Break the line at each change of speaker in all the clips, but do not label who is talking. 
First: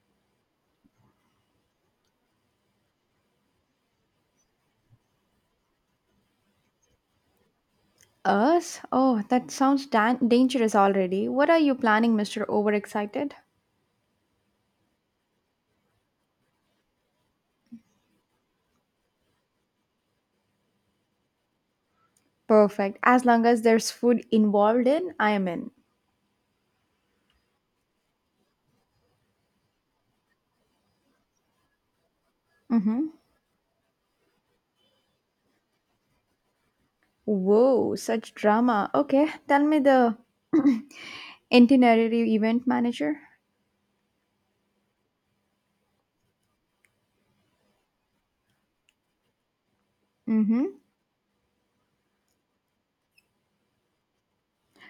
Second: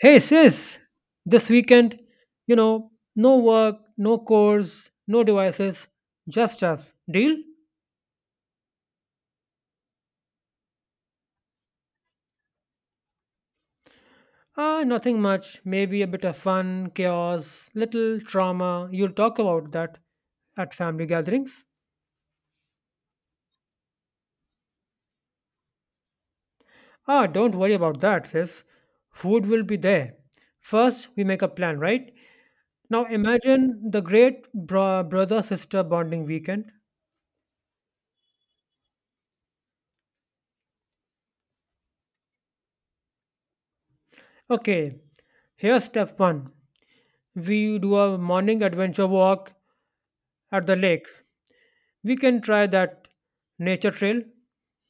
Hey sis, this weekend, you know, no work, no chores, no devices, just us. Deal?
Us? Oh, that sounds dangerous already. What are you planning, Mr. Overexcited?
Ah, nothing much. Maybe a bit of fun, chaos, little drama. You'll talk about that at family gatherings.
Perfect. As long as there's food involved in, I am in.
Ah, don't worry about that, sis. Food will be there. First, we make a plan, right? Now
Mm-hmm.
imagine the great brother sister bonding weekend.
Whoa, such drama. Okay, tell me the itinerary event manager.
Okay, here's step one. We do a morning adventure walk at the
Mm-hmm.
lake. We can try that nature trail.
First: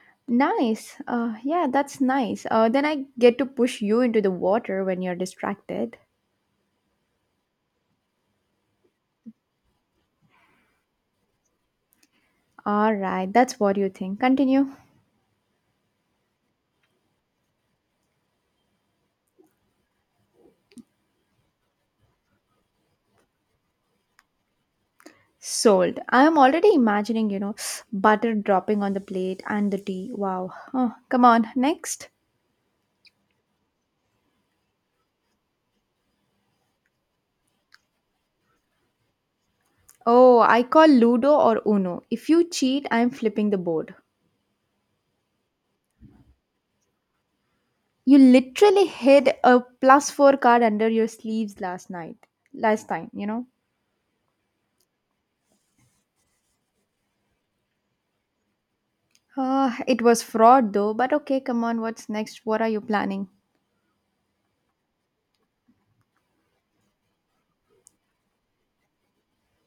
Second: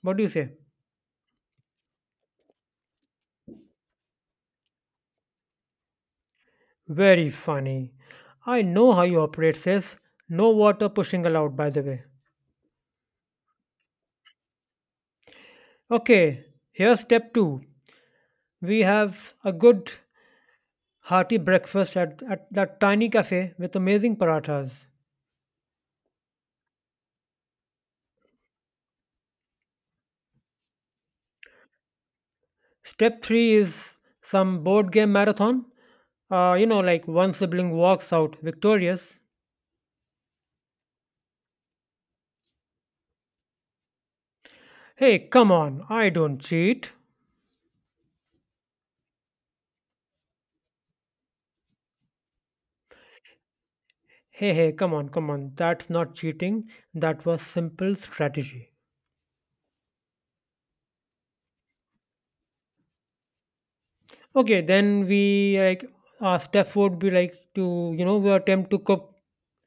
What do you say?
Nice. Yeah, that's nice. Then I get to push you into the water when you're distracted.
Very funny. I know how you operate, sis. No water pushing allowed, by the way.
All right, that's what you think. Continue.
Okay, here's step two. We have a good, hearty breakfast at that tiny cafe with amazing parathas.
Sold. I am already imagining, butter dropping on the plate and the tea. Wow. Oh, come on, next.
Step three is some board game marathon. Like one sibling walks out victorious.
Oh, I call Ludo or Uno. If you cheat, I am flipping the board.
Hey, come on, I don't cheat.
You literally hid a plus four card under your sleeves last night. Last time.
Hey, hey, come on. That's not cheating. That was simple strategy.
It was fraud though, but okay, come on, what's next? What are you planning?
Okay, then we like our step would be like to you know we attempt to cook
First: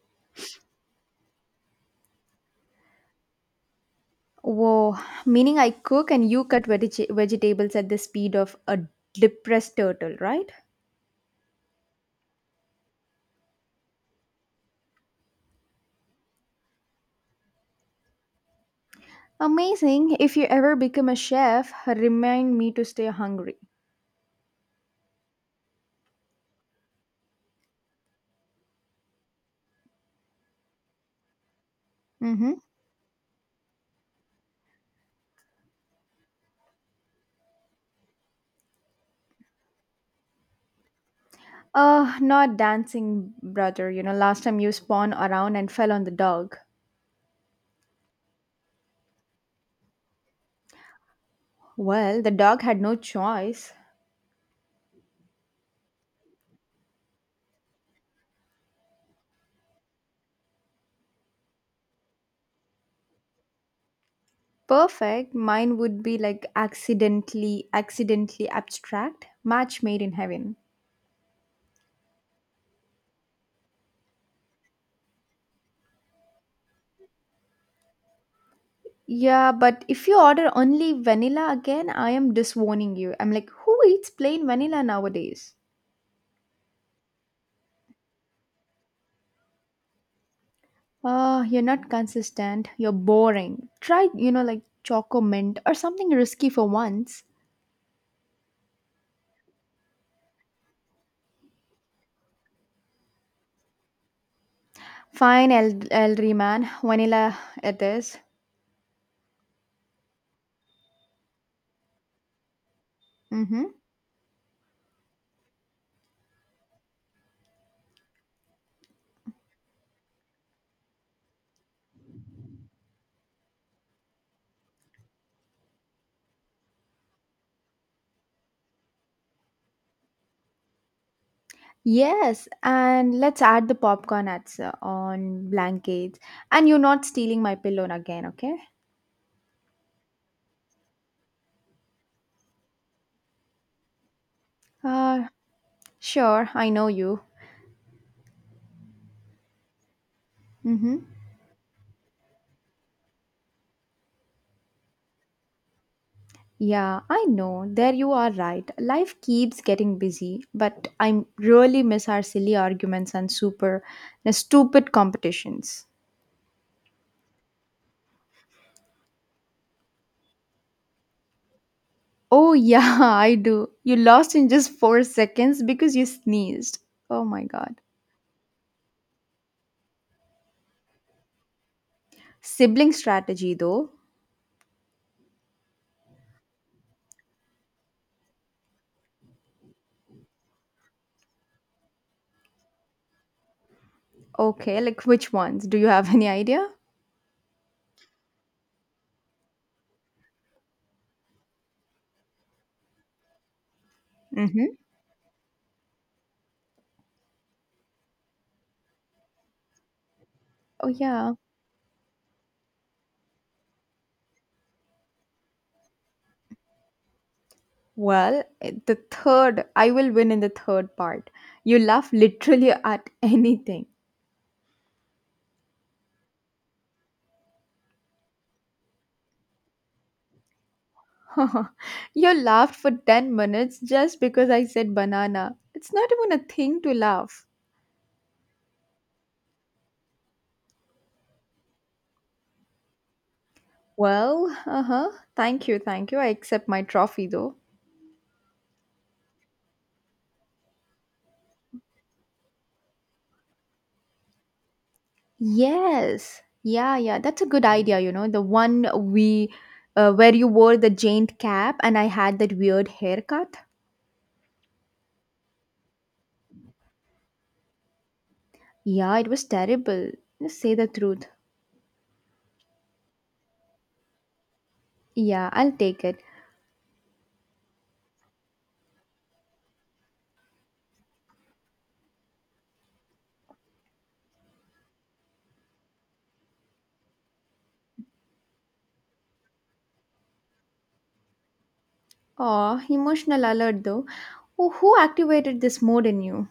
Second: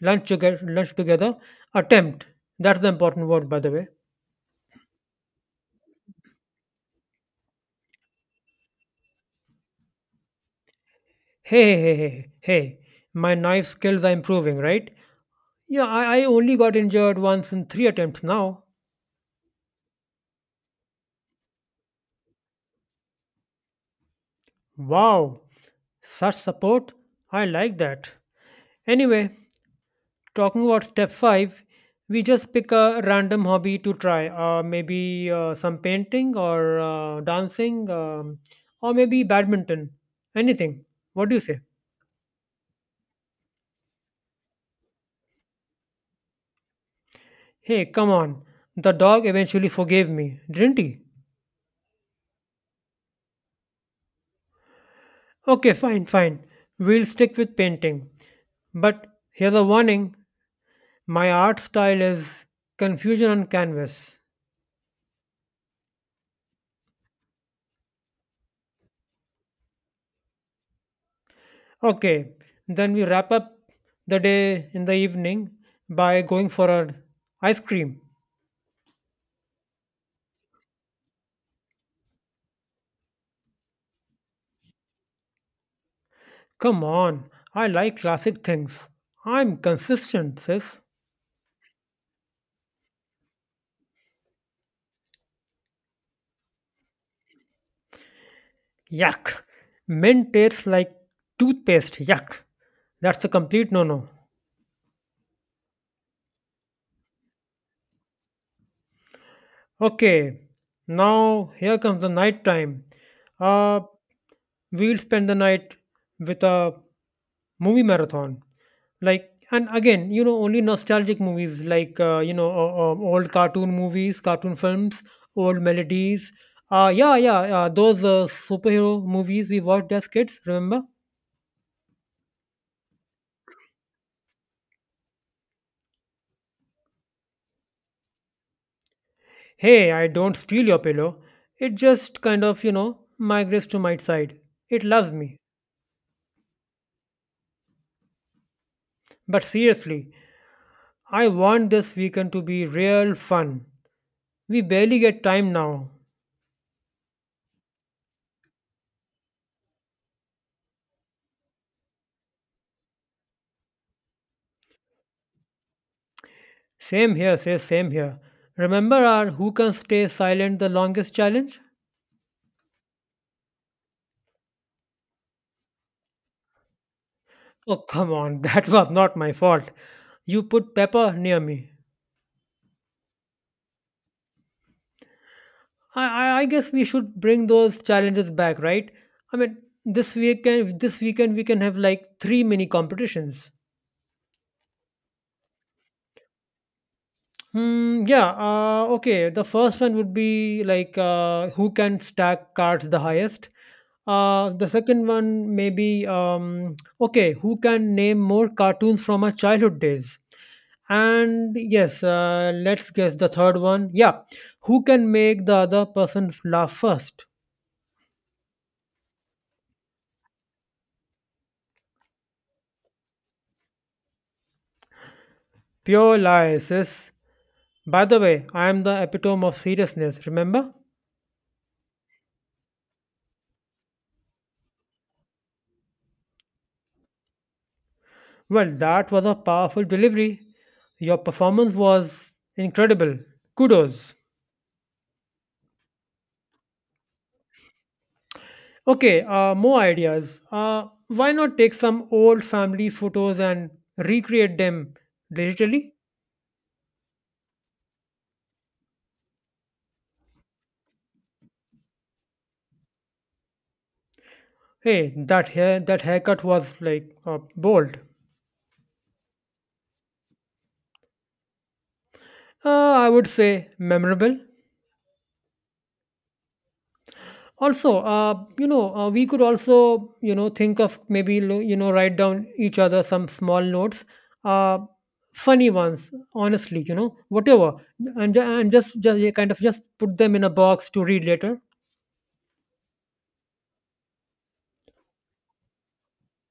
lunch together. Lunch together. Attempt. That's the important word, by the way.
Whoa, meaning I cook and you cut vegetables at the speed of a depressed turtle, right?
Hey, hey, hey, hey, hey. My knife skills are improving, right? Yeah, I only got injured once in three attempts now.
Amazing. If you ever become a chef, remind me to stay hungry.
Wow, such support. I like that. Anyway, talking about step five, we just
Mm-hmm.
pick a random hobby to try, maybe some painting or dancing, or maybe badminton, anything. What do you say?
Not dancing, brother. You know, last time you spun around and fell on the dog.
Hey, come on. The dog eventually forgave me, didn't he?
Well, the dog had no choice.
Okay, fine. We'll stick with painting. But here's a warning, my art style is confusion on canvas.
Perfect. Mine would be like accidentally abstract. Match made in heaven.
Okay, then we wrap up the day in the evening by going for a ice cream.
Yeah, but if you order only vanilla again, I am disowning you. I'm like, who eats plain vanilla nowadays?
Come on, I like classic things. I'm consistent, sis.
You're not consistent. You're boring. Try, like choco mint or something risky for once.
Yuck. Mint tastes like toothpaste. Yuck. That's a complete no no.
Fine, El elderly man. Vanilla it is.
Okay, now here comes the night time.
Mm-hmm.
Uh, we'll spend the night with a movie marathon. Like, and again, you know, only nostalgic movies like, old cartoon movies, cartoon films, old melodies. Yeah, those superhero movies we watched as kids, remember?
Yes, and let's add the popcorn ads on blankets. And you're not stealing my pillow again, okay?
Hey, I don't steal your pillow. It just kind of, you know, migrates to my side. It loves
Uh,
me.
sure. I know you.
But seriously,
Mm-hmm.
I want this weekend to be real fun. We barely get time now.
Yeah, I know. There you are right. Life keeps getting busy, but I really miss our silly arguments and super, stupid competitions.
Same here, says same here. Remember our who can stay silent the longest challenge?
Oh, yeah, I do. You lost in just 4 seconds because you sneezed. Oh my
Oh,
god.
come on, that was not my fault. You put pepper near me.
Sibling strategy, though.
I guess we should bring those challenges back, right? I mean, this weekend we can have like three mini competitions.
Okay, like which ones? Do you have any idea?
Hmm, yeah, okay. The first one would be like who can stack cards the highest. The
Mm-hmm.
second one maybe okay, who can name more cartoons from our childhood days?
Oh, yeah.
And yes, let's guess the third one. Yeah, who can make the other person laugh first?
Well, the third, I will win in the third part. You laugh literally at anything.
Pure lies, sis. By the way, I am the epitome of seriousness, remember?
You laughed for 10 minutes just because I said banana. It's not even a thing to laugh.
Well, that was a powerful delivery. Your performance was incredible. Kudos.
Well, uh huh. Thank you, thank you. I accept my trophy, though.
Okay, more ideas. Why not take some old family photos and recreate them digitally?
Yes. Yeah, yeah. That's a good idea, you know. The one we where you wore the jaint cap and I had that weird haircut.
Hey, that haircut was like bold.
Yeah, it was terrible. Just say the truth.
I would say memorable.
Yeah, I'll take it.
Also, we could also, you know, think of maybe you know write down each other some small notes, uh, funny ones. Honestly, you know, whatever, and just yeah, kind of just put them in a box to read later.
Aw, emotional alert though. Who activated this mode in you?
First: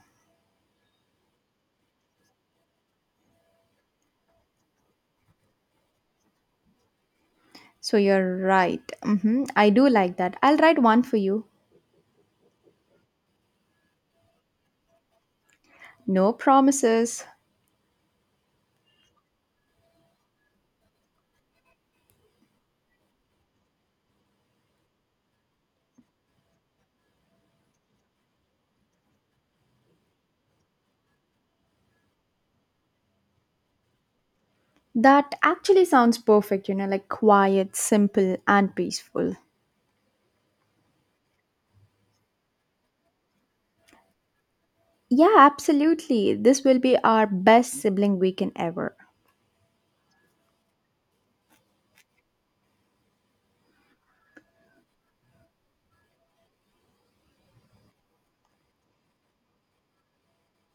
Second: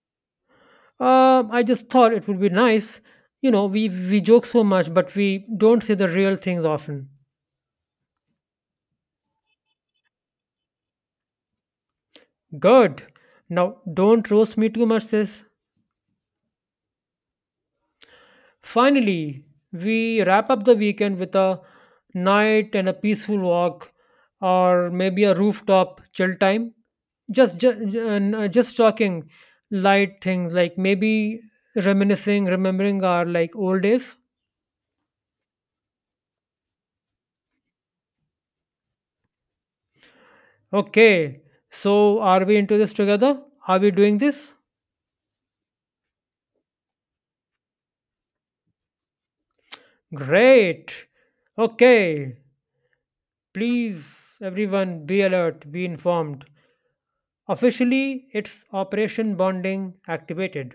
I just thought it would be nice. You know, we joke so much, but we don't say the real things often.
So you're right. Hmm, I do like that. I'll write one for you.
Good. Now, don't roast me too much, sis.
No promises.
Finally, we wrap up the weekend with a night and a peaceful walk, or maybe a rooftop chill time. Just just, just talking light things like maybe reminiscing, remembering our like old days.
That actually sounds perfect, you know, like quiet, simple, and peaceful.
Okay, so are we into this together? Are we doing this?
Yeah, absolutely. This will be our best sibling weekend ever.
Great. Okay. Please, everyone, be alert, be informed. Officially, it's Operation Bonding activated.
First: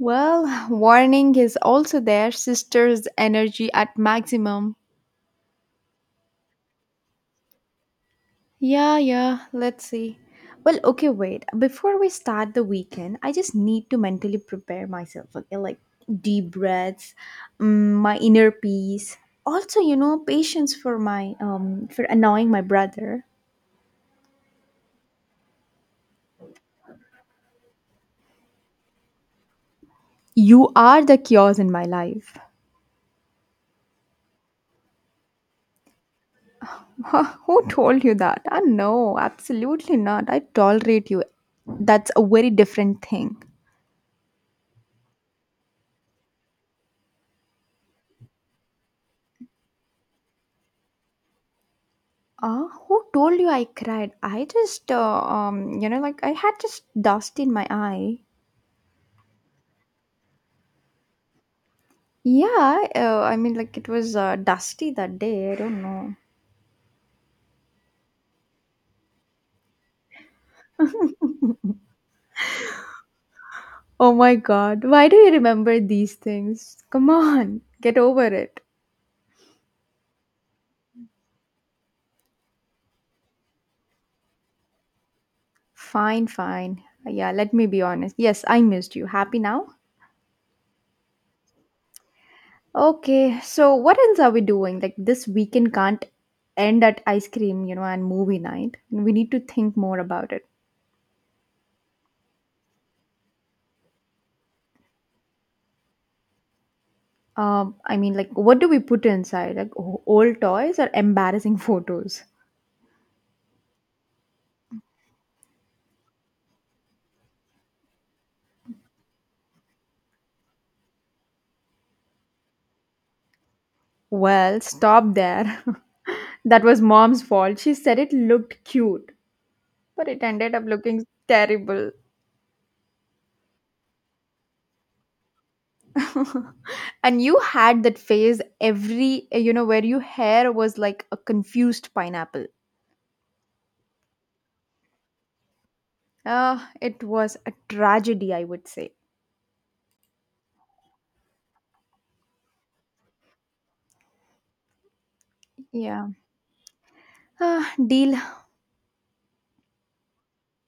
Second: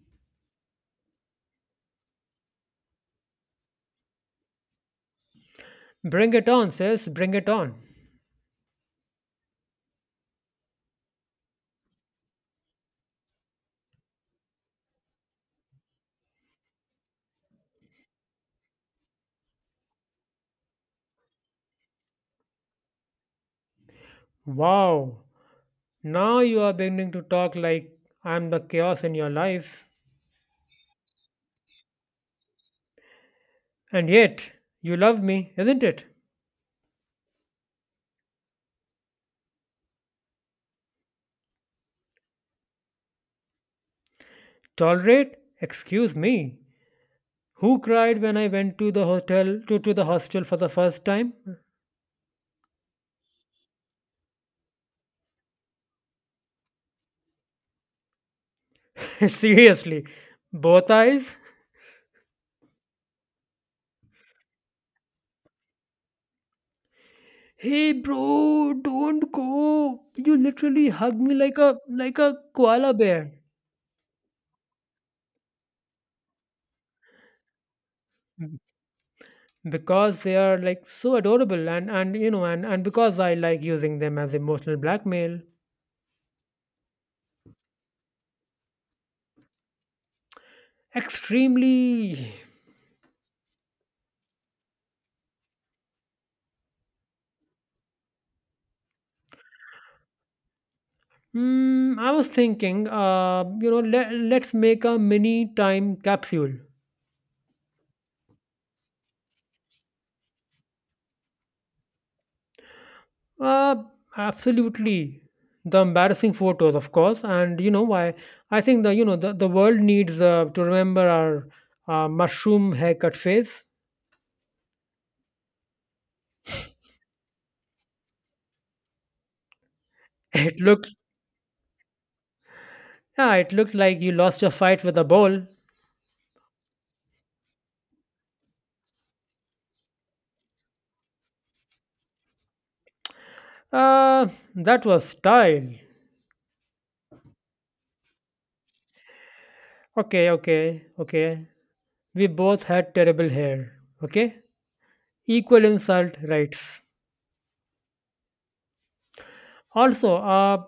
Well, warning is also there, sister's energy at maximum.
Bring it on, sis, bring it on.
Yeah, yeah, let's see. Well, okay, wait. Before we start the weekend, I just need to mentally prepare myself, okay? Like deep breaths, my inner peace. Also, you know, patience for my for annoying my brother.
Wow. Now you are beginning to talk like I'm the chaos in your life.
You are the chaos in my life.
And yet, you love me, isn't it?
Huh, who told you that? Ah, no, absolutely not. I tolerate you. That's a very different thing.
Tolerate? Excuse me. Who cried when I went to the hostel for the first time?
Ah, who told you I cried? I just like I had just dust in my eye.
Seriously, both eyes?
Yeah, I mean, like it was dusty that day. I don't know.
Hey bro, don't go. You literally hug me like a koala bear.
Oh my god, why do you remember these things? Come on, get over
B-
it.
Because they are like so adorable and you know and because I like using them as emotional blackmail.
Fine, fine. Yeah, let me be honest. Yes, I missed you. Happy now?
Extremely.
Okay, so what else are we doing? Like this weekend can't end at ice cream, you know, and movie night. We need to think more about it.
Hmm, I was thinking you know let's make a mini time capsule.
I mean, like, what do we put inside? Like old toys or embarrassing photos?
Uh, absolutely. The embarrassing photos, of course, and you know why? I think the you know the world needs to remember our mushroom haircut phase.
Well, stop there. That was mom's fault. She said it looked cute, but it ended
It
up
looked
looking terrible.
yeah, it looked like you lost your fight with a ball.
And you had that phase every, you know, where your hair was like a confused pineapple.
Uh, that was style.
It was a tragedy, I would say.
Okay, okay, okay. We both had terrible hair. Okay, equal
Yeah.
insult rights.
Ah, deal.
Also, uh,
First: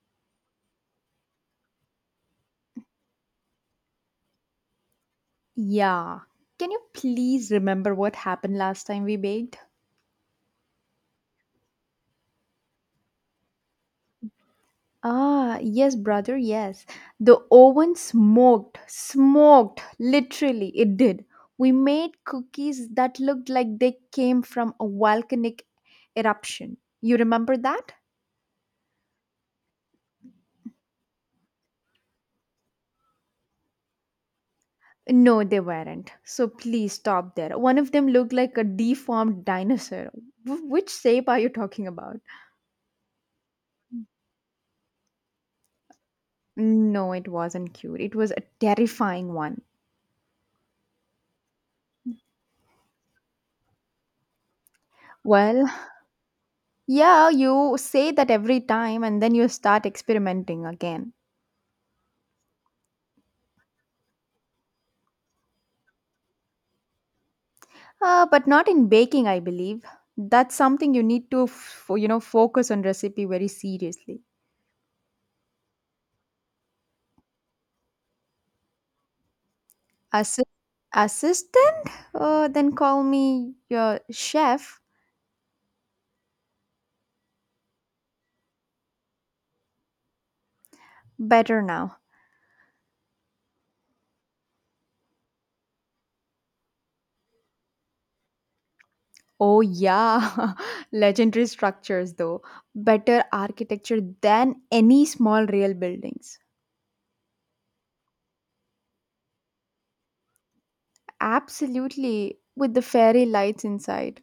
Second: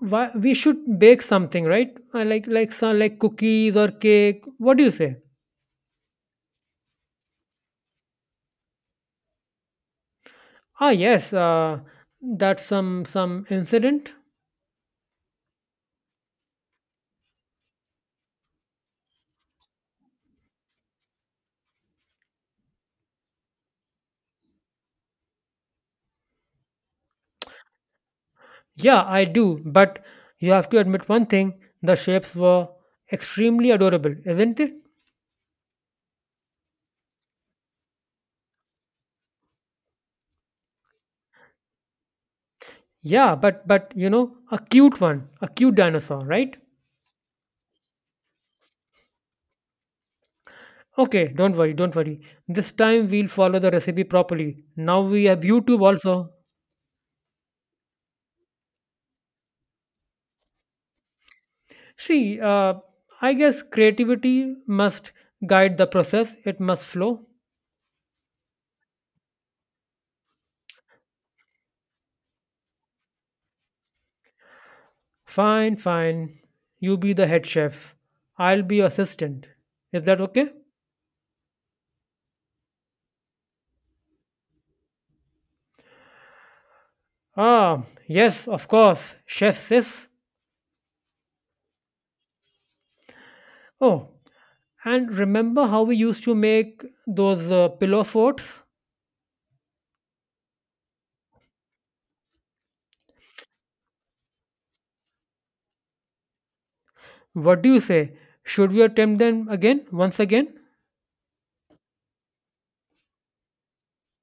why, we should bake something, right? Like like some cookies or cake. What do you say?
Yeah. Can you please remember what happened last time we baked?
Ah, yes, that's some incident.
Ah, yes, brother, yes. The oven smoked, literally, it did. We made cookies that looked like they came from a volcanic eruption. You remember that?
Yeah, I do, but you have to admit one thing: the shapes were extremely adorable, isn't it?
No, they weren't. So please stop there. One of them looked like a deformed dinosaur. Which shape are you talking about?
Yeah, but you know, a cute dinosaur, right?
No, it wasn't cute. It was a terrifying one.
Okay, don't worry. This time we'll follow the recipe properly. Now we have
Well,
YouTube also.
yeah, you say that every time and then you start experimenting again.
See, I guess creativity must guide the process; it must flow.
But not in baking, I believe. That's something you need to, you know, focus on recipe very seriously.
Fine, fine. You be the head chef. I'll be your assistant. Is that
Assi-
okay?
Assistant? Then call me your chef.
Ah, yes, of course. Chef sis.
Better now.
Oh, and remember how we used to make those pillow forts?
Oh, yeah. Legendary structures, though. Better architecture than any small real buildings.
What do you say? Should we attempt them again, once again?
Absolutely. With the fairy lights inside.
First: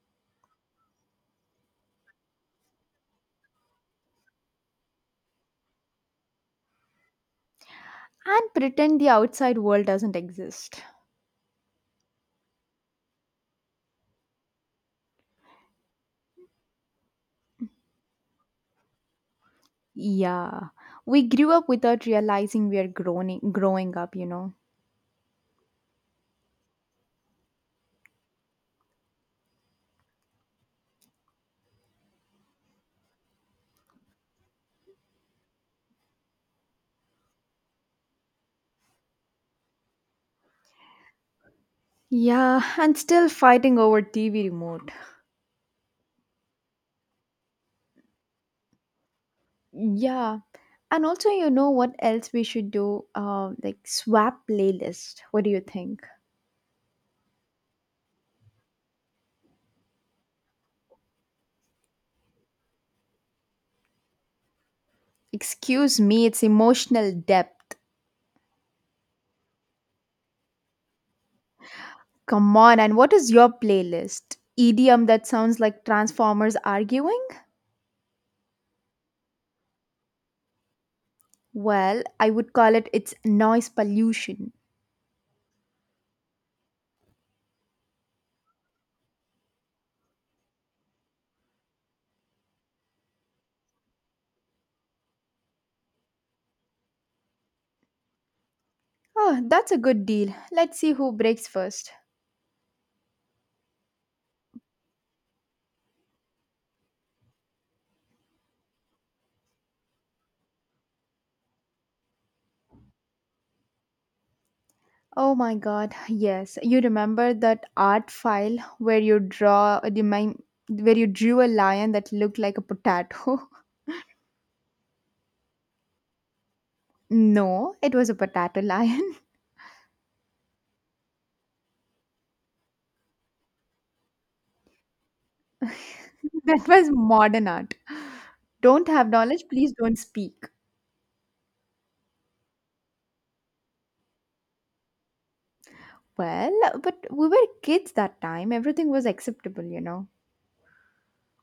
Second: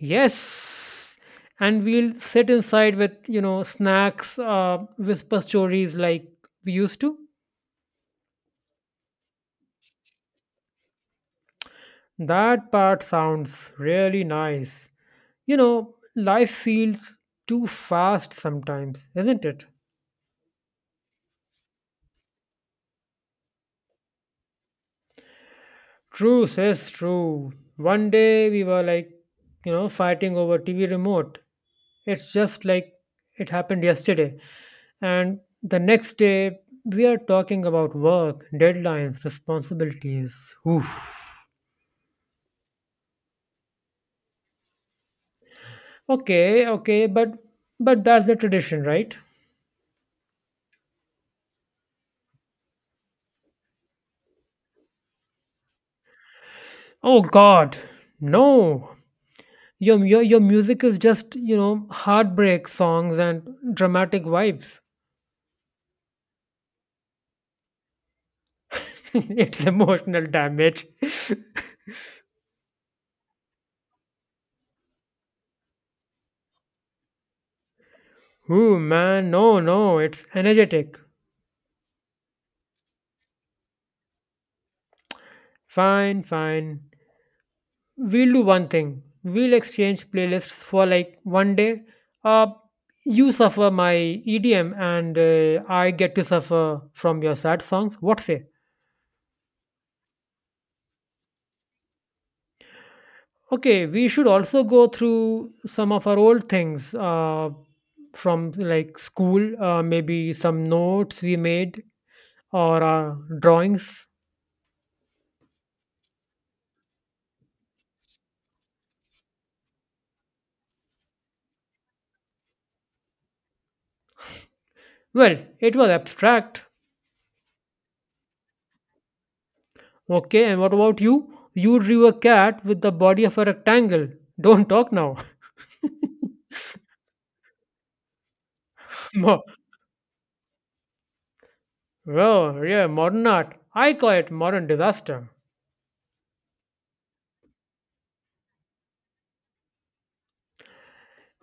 Yes. And we'll sit inside with, you know, snacks, whisper stories like we used to.
And pretend the outside world doesn't exist.
That part sounds really nice. You know, life feels too fast sometimes, isn't it?
Yeah, we grew up without realizing we are growing up, you know.
True, says true. One day we were like, you know, fighting over TV remote. It's just like it happened yesterday. And the next day we are talking about work, deadlines, responsibilities. Oof.
Yeah, and still fighting over TV remote.
Okay, okay, but that's the tradition, right?
Yeah. And also, you know what else we should do? Like swap playlist. What do you think?
Oh God, no. Your music is just, you know, heartbreak songs and dramatic vibes.
Excuse me, it's emotional depth.
It's emotional damage.
Come on, and what is your playlist? EDM that sounds like Transformers arguing?
Ooh, man, no, it's energetic.
Well, I would call it its noise pollution.
Fine, fine. We'll do one thing. We'll exchange playlists for like one day. Uh, you suffer my EDM and I get to suffer from your sad songs. What say?
Oh, that's a good deal. Let's see who breaks first.
Okay, we should also go through some of our old things from like school, maybe some notes we made or our drawings.
Oh my god, yes. You remember that art file where you draw a demon- where you drew a lion that looked like a potato?
Well, it was abstract.
No, it was a potato lion.
Okay, and what about you? You drew a cat with the body of a rectangle. Don't talk now.
That was modern art. Don't have
Mo-
knowledge, please don't speak.
Well, yeah, modern art. I call it modern disaster.
Well, but we were kids that time. Everything was acceptable, you know.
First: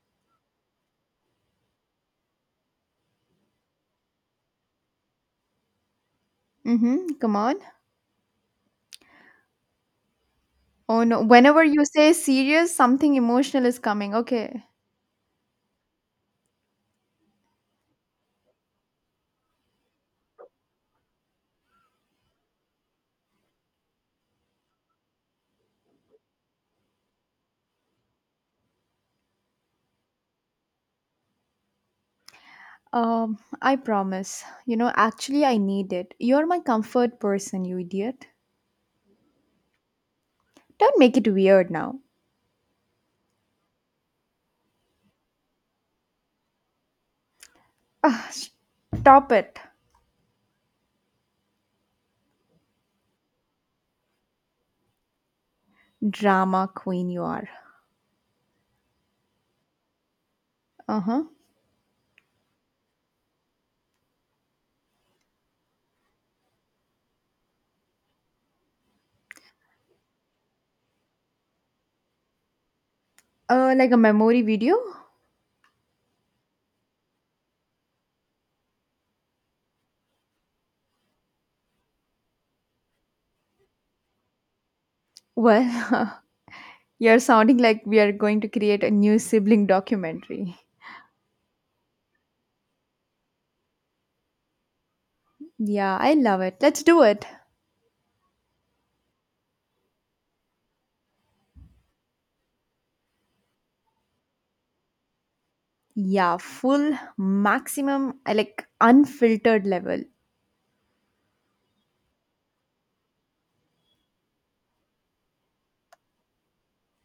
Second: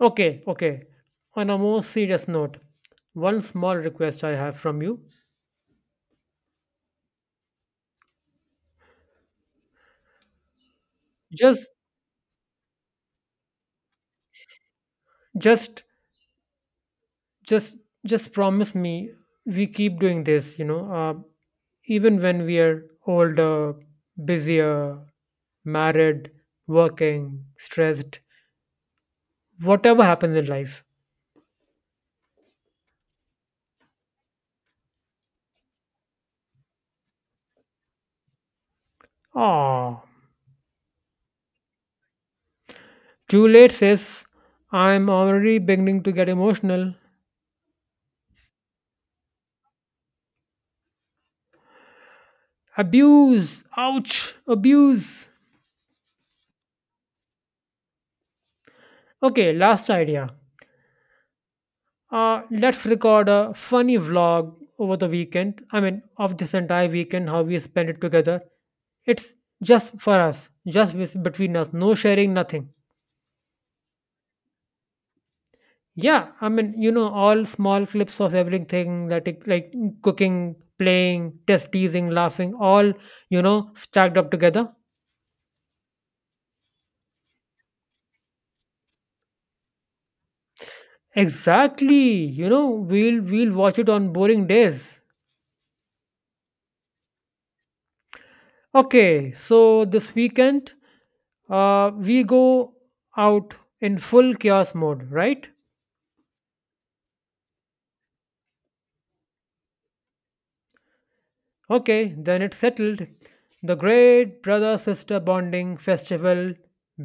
Okay, okay. On a more serious note, one small request I have from you.
Mm-hmm. Come on. Oh no. Whenever
Just,
you say serious, something emotional is coming. Okay.
just, just, just promise me we keep doing this, you know, even when we are older, busier, married, working, stressed, whatever happens in life.
I promise. You know, actually, I need it. You're my comfort person, you idiot.
Ah.
Don't make it weird now.
Juliet says, I'm already beginning to get emotional.
Ah, stop it.
Abuse! Ouch! Abuse!
Drama queen, you are.
Okay, last idea.
Uh huh.
Let's record a funny vlog over the weekend. I mean, of this entire weekend, how we spend it together. It's just for us, between us, no sharing, nothing.
Like a memory video?
Yeah, I mean, you know, all small clips of everything that it, like cooking, playing, test teasing, laughing, all, you know, stacked up together.
Well, you're sounding like we are going to create a new sibling documentary.
Exactly. You know, we'll watch it on boring days.
Yeah, I love it. Let's do it.
Okay, so this weekend, we go out in full chaos mode, right?
Yeah, full maximum, like unfiltered level.
Okay, then it's settled. The great brother sister bonding festival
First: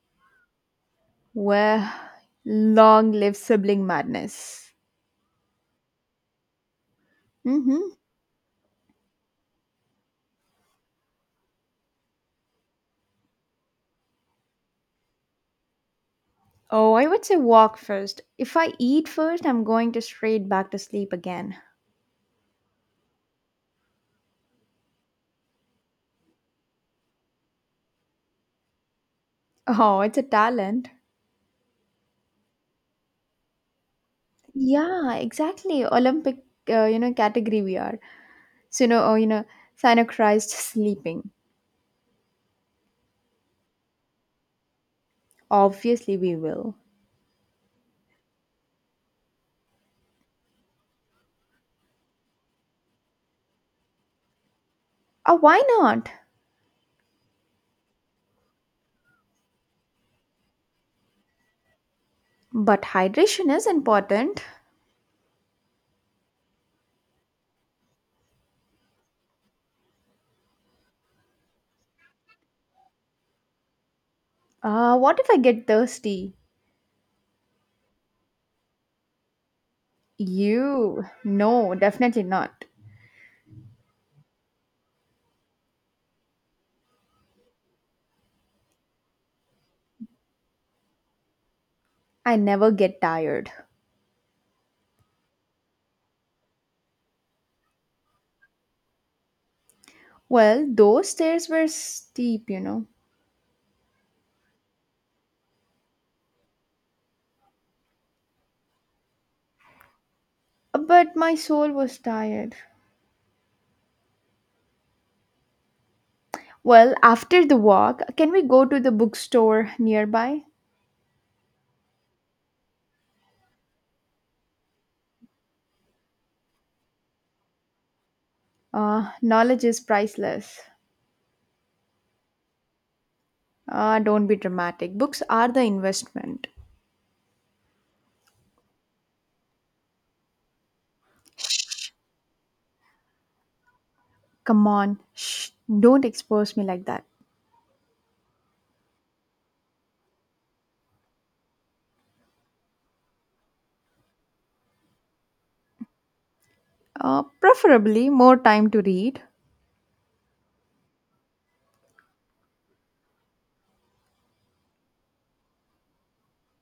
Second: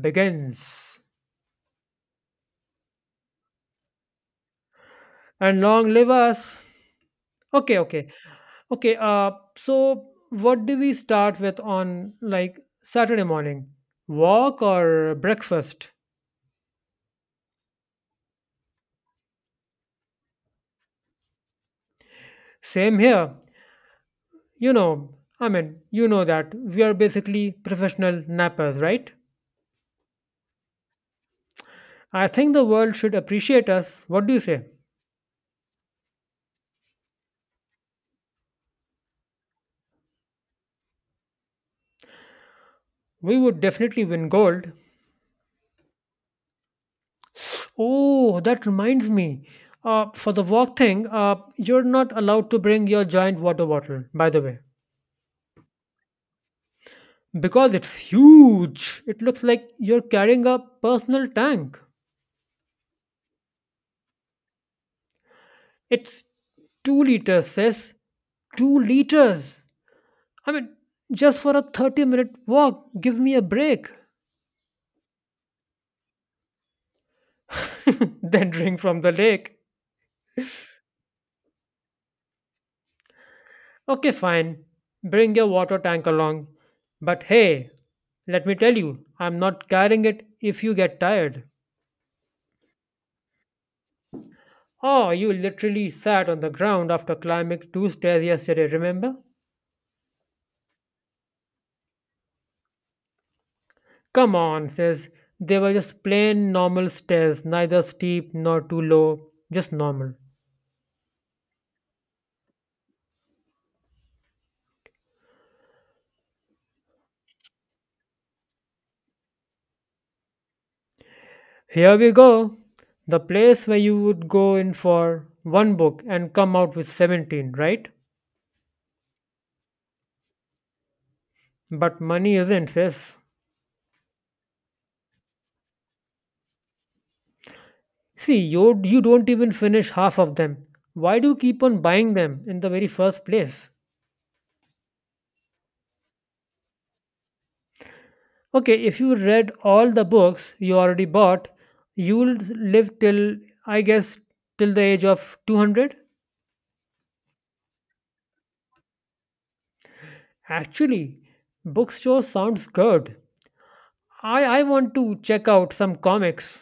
begins.
Where long live sibling madness.
And long live us.
Mm
Okay,
hmm.
okay. Okay, so what do we start with on like Saturday morning? Walk or breakfast?
Oh, I would say walk first. If I eat first, I'm going to straight back to sleep again.
Same here. You know, you know that we are basically professional nappers, right?
Oh, it's a talent.
I think the world should appreciate us. What do you say?
Yeah, exactly. Olympic, category we are. So, you know, oh, you know, synchronized sleeping.
We would definitely win gold.
Obviously, we will.
Oh, that reminds me. For the walk thing, you're not allowed to bring your giant water bottle, by the way,
Oh, why not?
because it's huge. It looks like you're carrying a personal tank.
But hydration is important.
It's 2 liters, sis. 2 liters. I mean, just for a 30-minute walk, give me a break.
What if I get thirsty?
Then drink from the lake.
You. No, definitely not.
Okay, fine. Bring your water tank along. But hey, let me tell you, I'm not carrying it if you get tired.
I never get tired.
Oh, you literally sat on the ground after climbing two stairs yesterday, remember?
Well, those stairs were steep, you know.
Come on, says they were just plain normal stairs, neither steep nor too low, just normal.
But my soul was tired. Well, after the walk, can we go to the bookstore nearby?
Here we go. The place where you would go in for one book and come out with 17, right?
Knowledge is priceless.
But money isn't, sis.
Don't be dramatic. Books are the investment.
See, you don't even finish half of them. Why do you keep on buying them in the very first place?
Come on, shh, don't expose me like that.
Okay, if you read all the books you already bought, you'll live till, I guess, till the age of 200.
Preferably more time to read.
Actually, bookstore sounds good. I want to check out some comics.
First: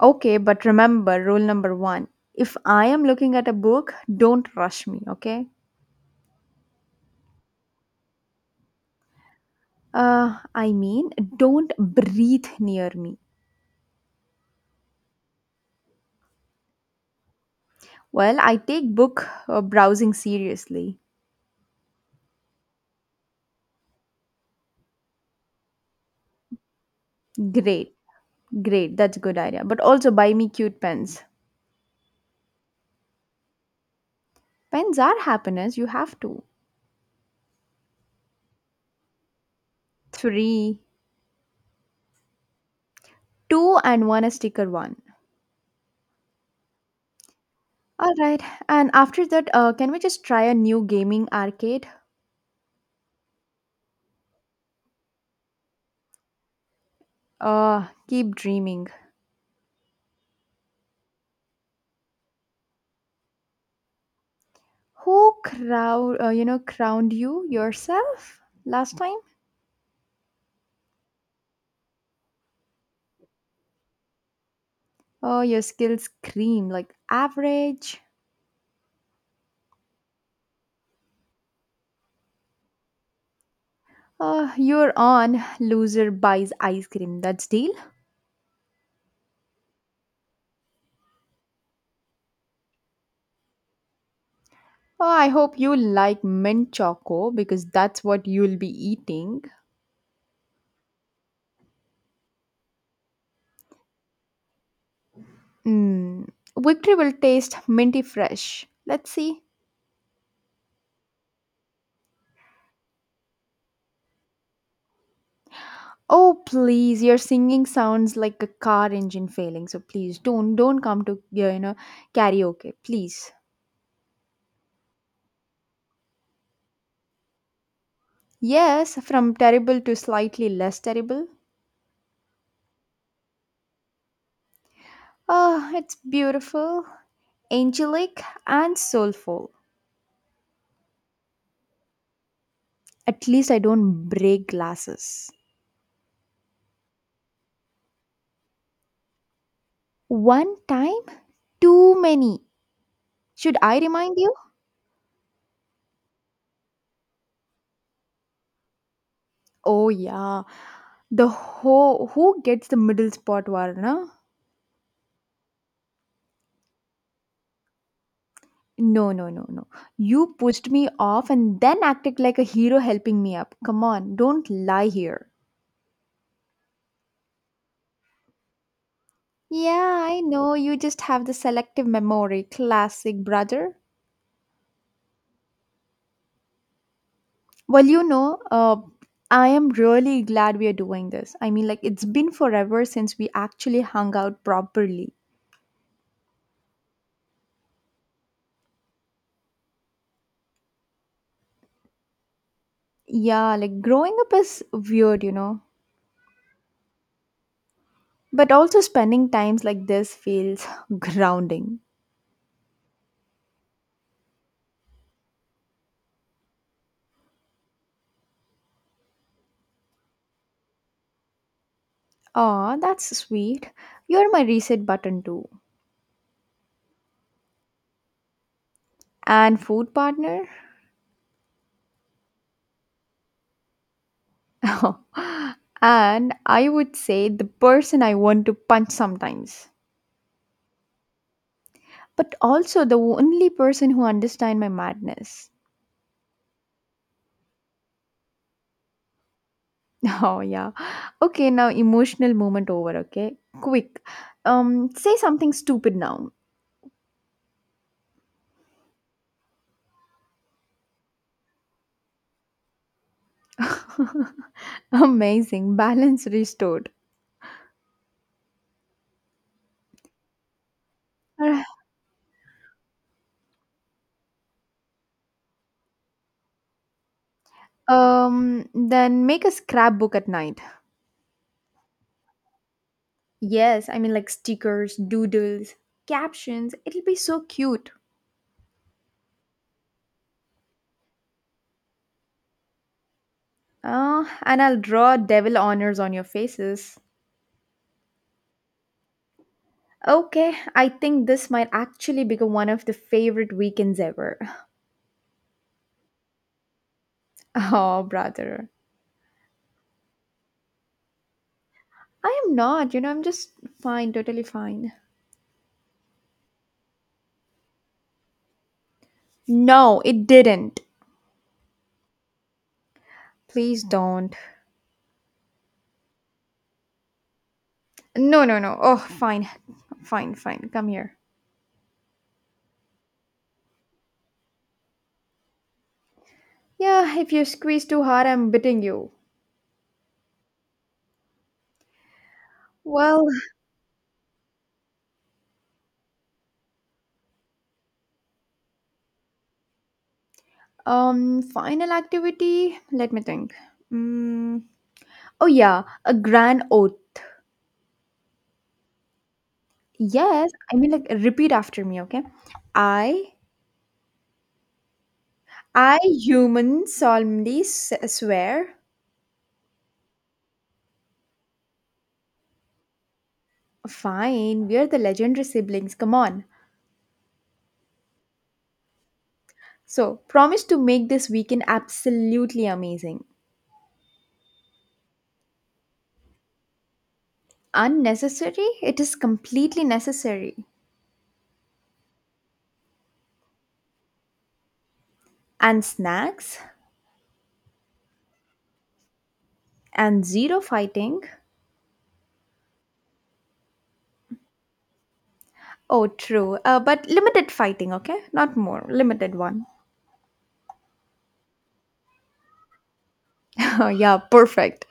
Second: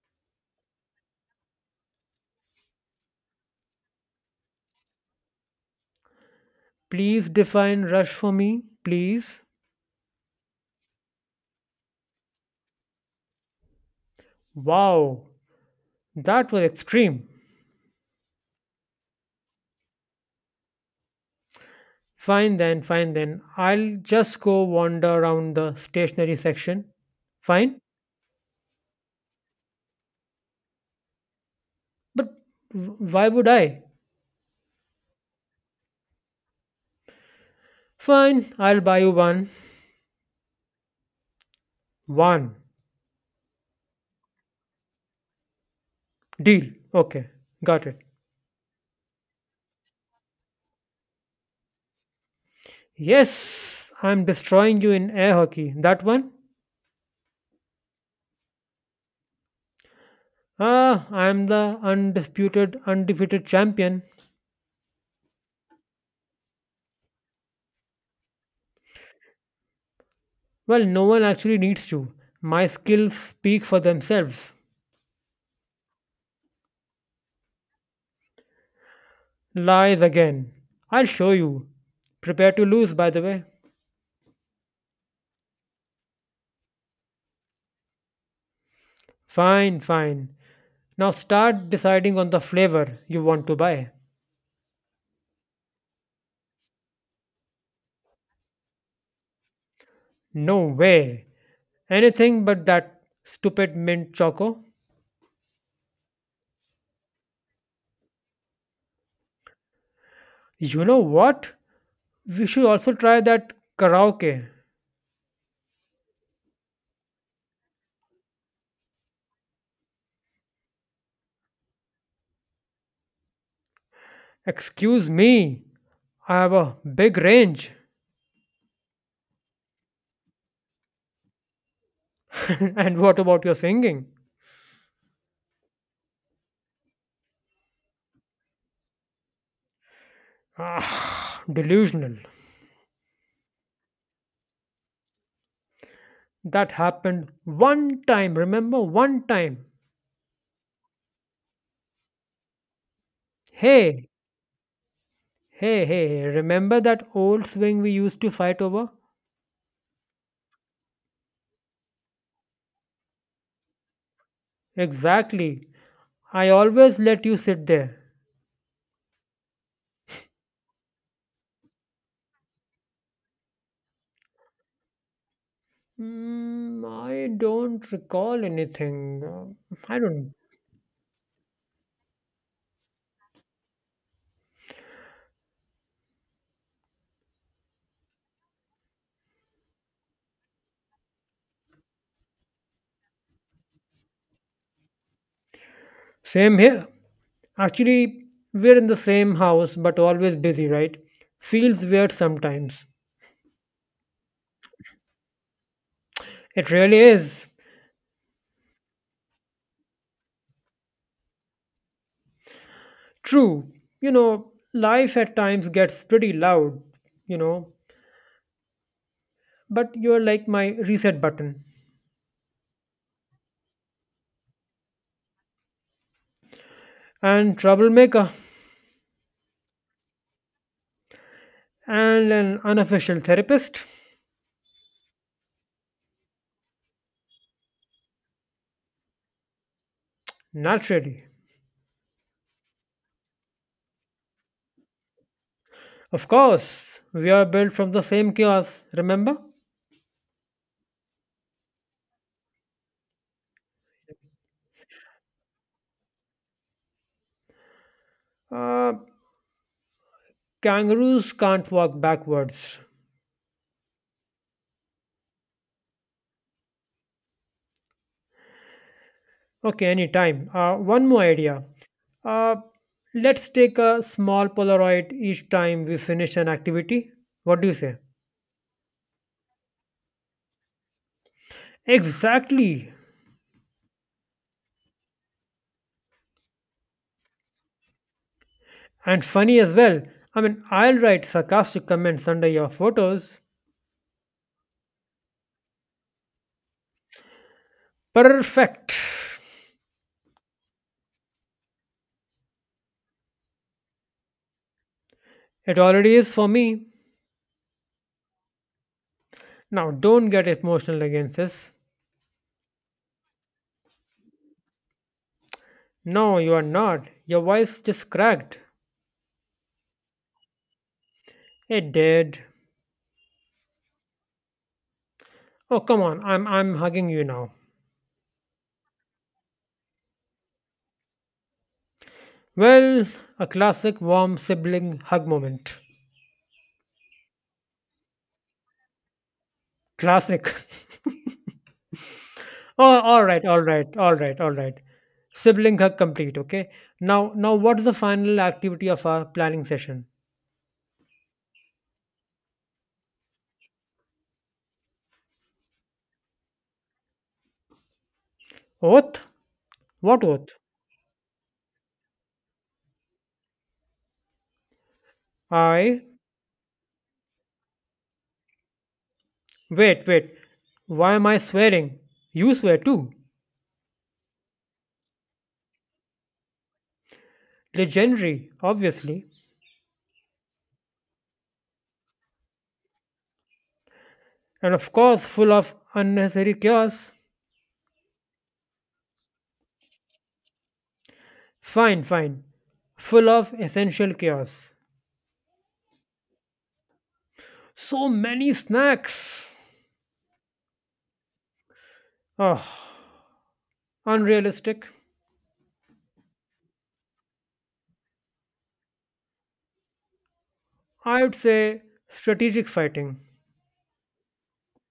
Okay, but remember rule number one if I am looking at a book, don't rush me, okay?
Please define Rush for me, please.
I mean, don't breathe near me.
Wow, that was extreme.
Well, I take book browsing seriously.
Fine then, fine then. I'll just go wander around the stationery section. Fine?
Great Great, that's a good idea. But also buy me cute pens.
But why would I?
Pens are happiness, you have to.
Fine, I'll buy you one.
Three,
One.
two, and one a sticker one.
Deal. Okay, got it.
All right, and after that, can we just try a new gaming arcade?
Yes, I'm destroying you in air hockey. That one?
Keep dreaming.
Ah, I'm the undisputed, undefeated champion.
Who crowned you yourself last time?
Well, no one actually needs to. My skills speak for themselves.
Oh, your skills scream like average.
Lies again. I'll show you. Prepare to lose, by the way.
You're on loser buys ice cream. That's deal.
Fine, fine. Now start deciding on the flavor you want to buy.
Oh, I hope you like mint choco because that's what you'll be eating.
No way. Anything but that stupid mint choco.
Mm, victory will taste minty fresh. Let's see.
You know what? We should also try that karaoke.
Oh please, your singing sounds like a car engine failing. So please don't come to karaoke, please.
Excuse me, I have a big range.
Yes, from terrible to slightly less terrible.
And what about your singing?
Ah, it's beautiful, angelic, and soulful.
Ah, delusional.
At least I don't break glasses.
That happened one time, remember? One time.
One time, too many. Should I
Hey,
remind you?
hey, remember that old swing we used to fight over?
Oh yeah, the ho who gets the middle spot, Varna?
Exactly. I always let you sit there.
No, no, no, no. You pushed me off and then acted like a hero helping me up. Come on, don't lie here.
Mm, I don't recall anything. I
Yeah, I
don't.
know. You just have the selective memory. Classic, brother. Well, you know, I am really glad we are doing this. I mean, like, it's been forever since we actually hung out properly.
Same here. Actually, we're in the same house, but always busy, right? Feels weird sometimes.
Yeah, like, growing up is weird, you know.
It really is.
But also, spending times like this feels grounding.
True. You know, life at times gets pretty loud, you know, but you're like my reset button
Aw, that's sweet. You're my reset button, too.
and troublemaker
And food partner
and an unofficial therapist.
and I would say the person I want to punch sometimes
Naturally.
but also the only person who understand my madness
Of course, we are built from the same chaos, remember?
oh yeah, okay now emotional moment over, okay, quick, say something stupid now.
Uh, Kangaroos can't walk backwards.
Amazing balance restored.
Okay, anytime. One more idea. Uh, let's take a small Polaroid each time we finish an activity. What do you
Uh,
say?
um then make a scrapbook at night.
Exactly.
Yes, I mean like stickers, doodles, captions, it'll be so cute.
And funny as well. I mean, I'll write sarcastic comments under your photos.
And I'll draw devil honors on your faces.
Perfect.
Okay, I think this might actually become one of the favorite weekends ever.
It already is for me.
Oh, brother.
Now, don't get emotional against this.
I am not, you know, I'm just fine, totally fine.
No, you are not. Your voice just cracked.
No, it didn't.
It did.
Please don't.
Oh, come on. I'm hugging you now.
No, no, no. Oh, fine. Fine, fine. Come here.
Well, a classic warm sibling hug moment.
Yeah, if you squeeze too hard, I'm biting you.
Classic. Oh, all
Well,
right, all right, all right, all right. Sibling hug complete. Okay. Now, what's the final activity of our planning session?
final activity. Let me think. Mm, oh yeah, a grand oath.
Oath? What oath?
Yes, I mean like repeat after me, okay? I I
I
human solemnly swear.
wait, wait. Why am I swearing? You swear too.
Fine, we are the legendary siblings. Come on.
Legendary, obviously,
So, promise to make this weekend absolutely amazing.
and of course, full of unnecessary chaos.
Unnecessary? It is completely necessary.
Fine, fine. Full of essential chaos.
And snacks
So many snacks.
and zero fighting.
Oh. Unrealistic?
Oh, true. But limited fighting, okay? Not more. Limited one.
I would say strategic fighting.
Yeah, perfect.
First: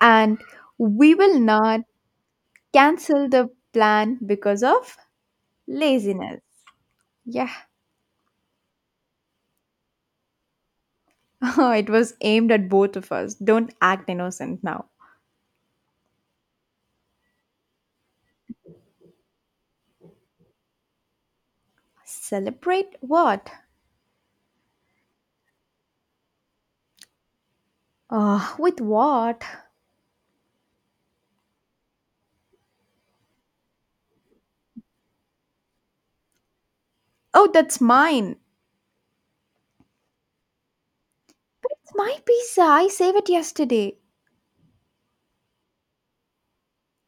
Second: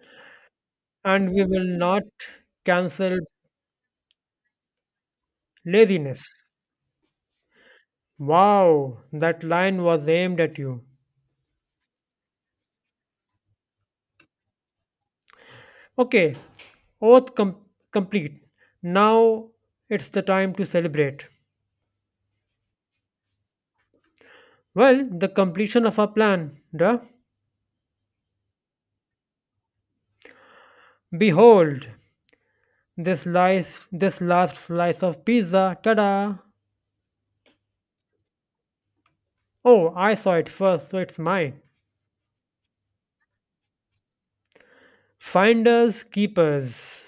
And we
And
will
we will
not
not cancel
cancel the plan because of
laziness.
laziness. Yeah,
Wow, that line was aimed at you.
it was aimed at both of us. Don't act innocent now.
Okay, oath com- complete. Now it's the time to celebrate.
Celebrate what?
Well, the completion of our plan, duh.
With what?
Behold, this slice, this last slice of pizza, ta-da!
Oh, that's mine.
Oh, I saw it first, so it's mine.
It's my pizza. I saved it yesterday.
Finders keepers,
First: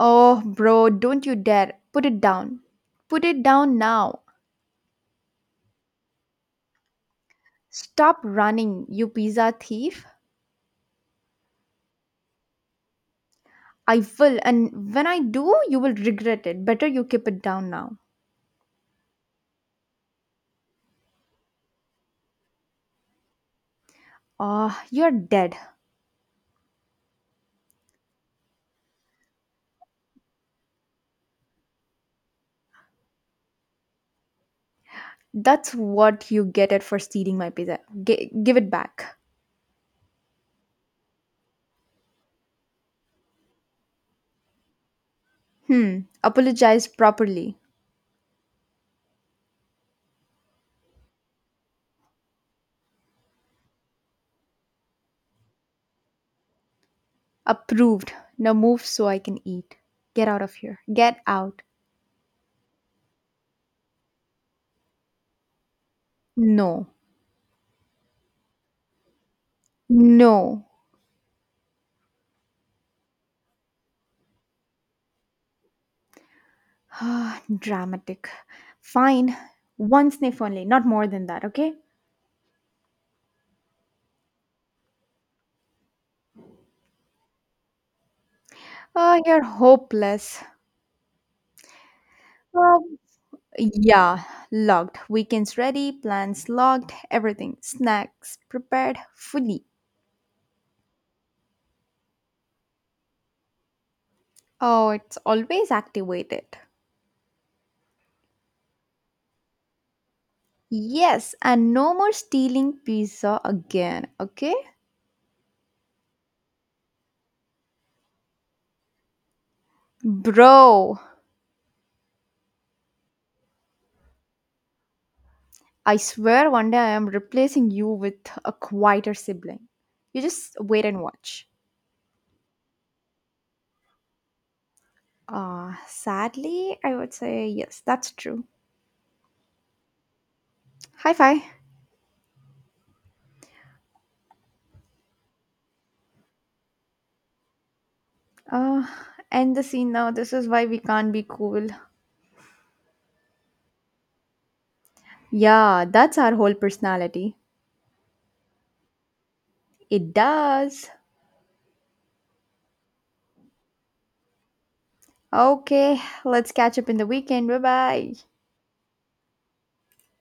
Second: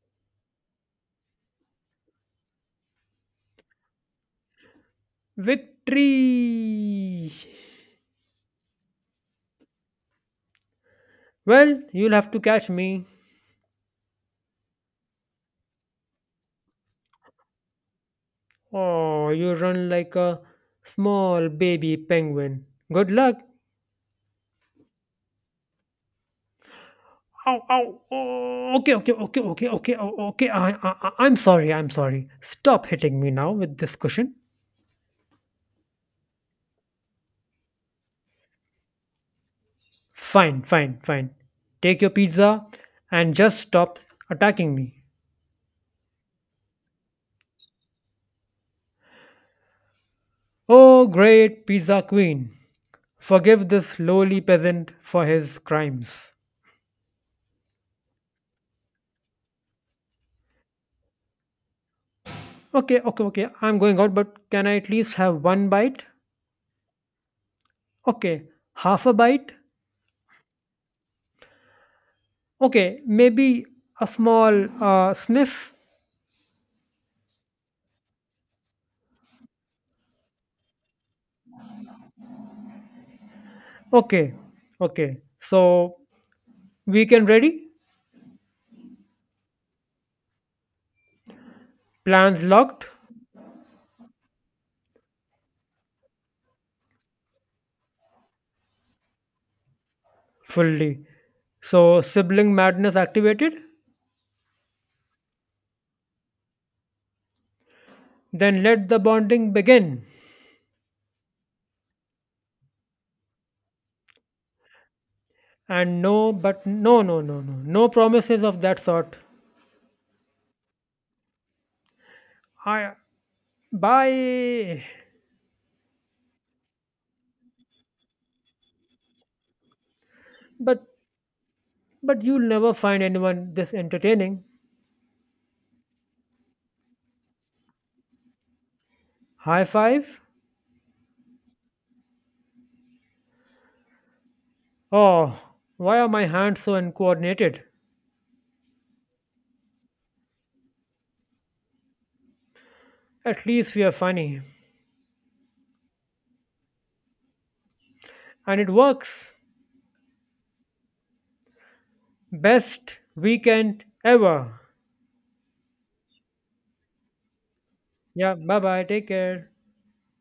Oh, bro, don't you dare. Put it down. Put it down now.
victory!
Stop running, you pizza thief.
Well, you'll have to catch me.
I will, and when I do, you will regret it. Better you keep it down now.
Oh, you run like a small baby penguin. Good luck.
Ah, you're dead.
Ow, ow, oh, okay, okay, okay, okay, okay, oh, okay. I'm sorry, I'm sorry. Stop hitting me now with this cushion.
That's what you get it for stealing my pizza. Give it back.
Fine, fine, fine. Take your pizza and just stop attacking me.
Hmm, apologize properly.
Oh, great pizza queen. Forgive this lowly peasant for his crimes.
Approved. Now move so I can eat. Get out of here. Get out.
Okay, okay, okay. I'm going out, but can I at least have one bite?
No.
Okay, half a bite.
No.
Okay, maybe a small sniff.
Ah, dramatic. Fine. One sniff only, not more than that, okay?
Okay, okay. So weekend ready,
You're hopeless.
plans locked
Um, yeah, logged. Weekends ready, plans logged, everything. Snacks prepared fully.
fully. So sibling madness activated.
Oh, it's always activated.
Then let the bonding begin.
Yes, and no more stealing pizza again, okay?
And no, but no, no, no, no, no promises of that sort.
Bro,
I bye.
I swear one day I am replacing you with a quieter sibling. You just
But
wait and watch.
but you'll never find anyone this entertaining.
Sadly, I would say yes, that's true.
High five.
Hi, fi.
Oh, why are my hands so uncoordinated?
Uh, End the scene now. This is why we can't be cool.
At least we are funny.
Yeah, that's our whole personality.
And it works.
It does.
Best weekend ever.
Okay, let's catch up in the weekend. Bye bye.
Yeah, bye bye. Take care.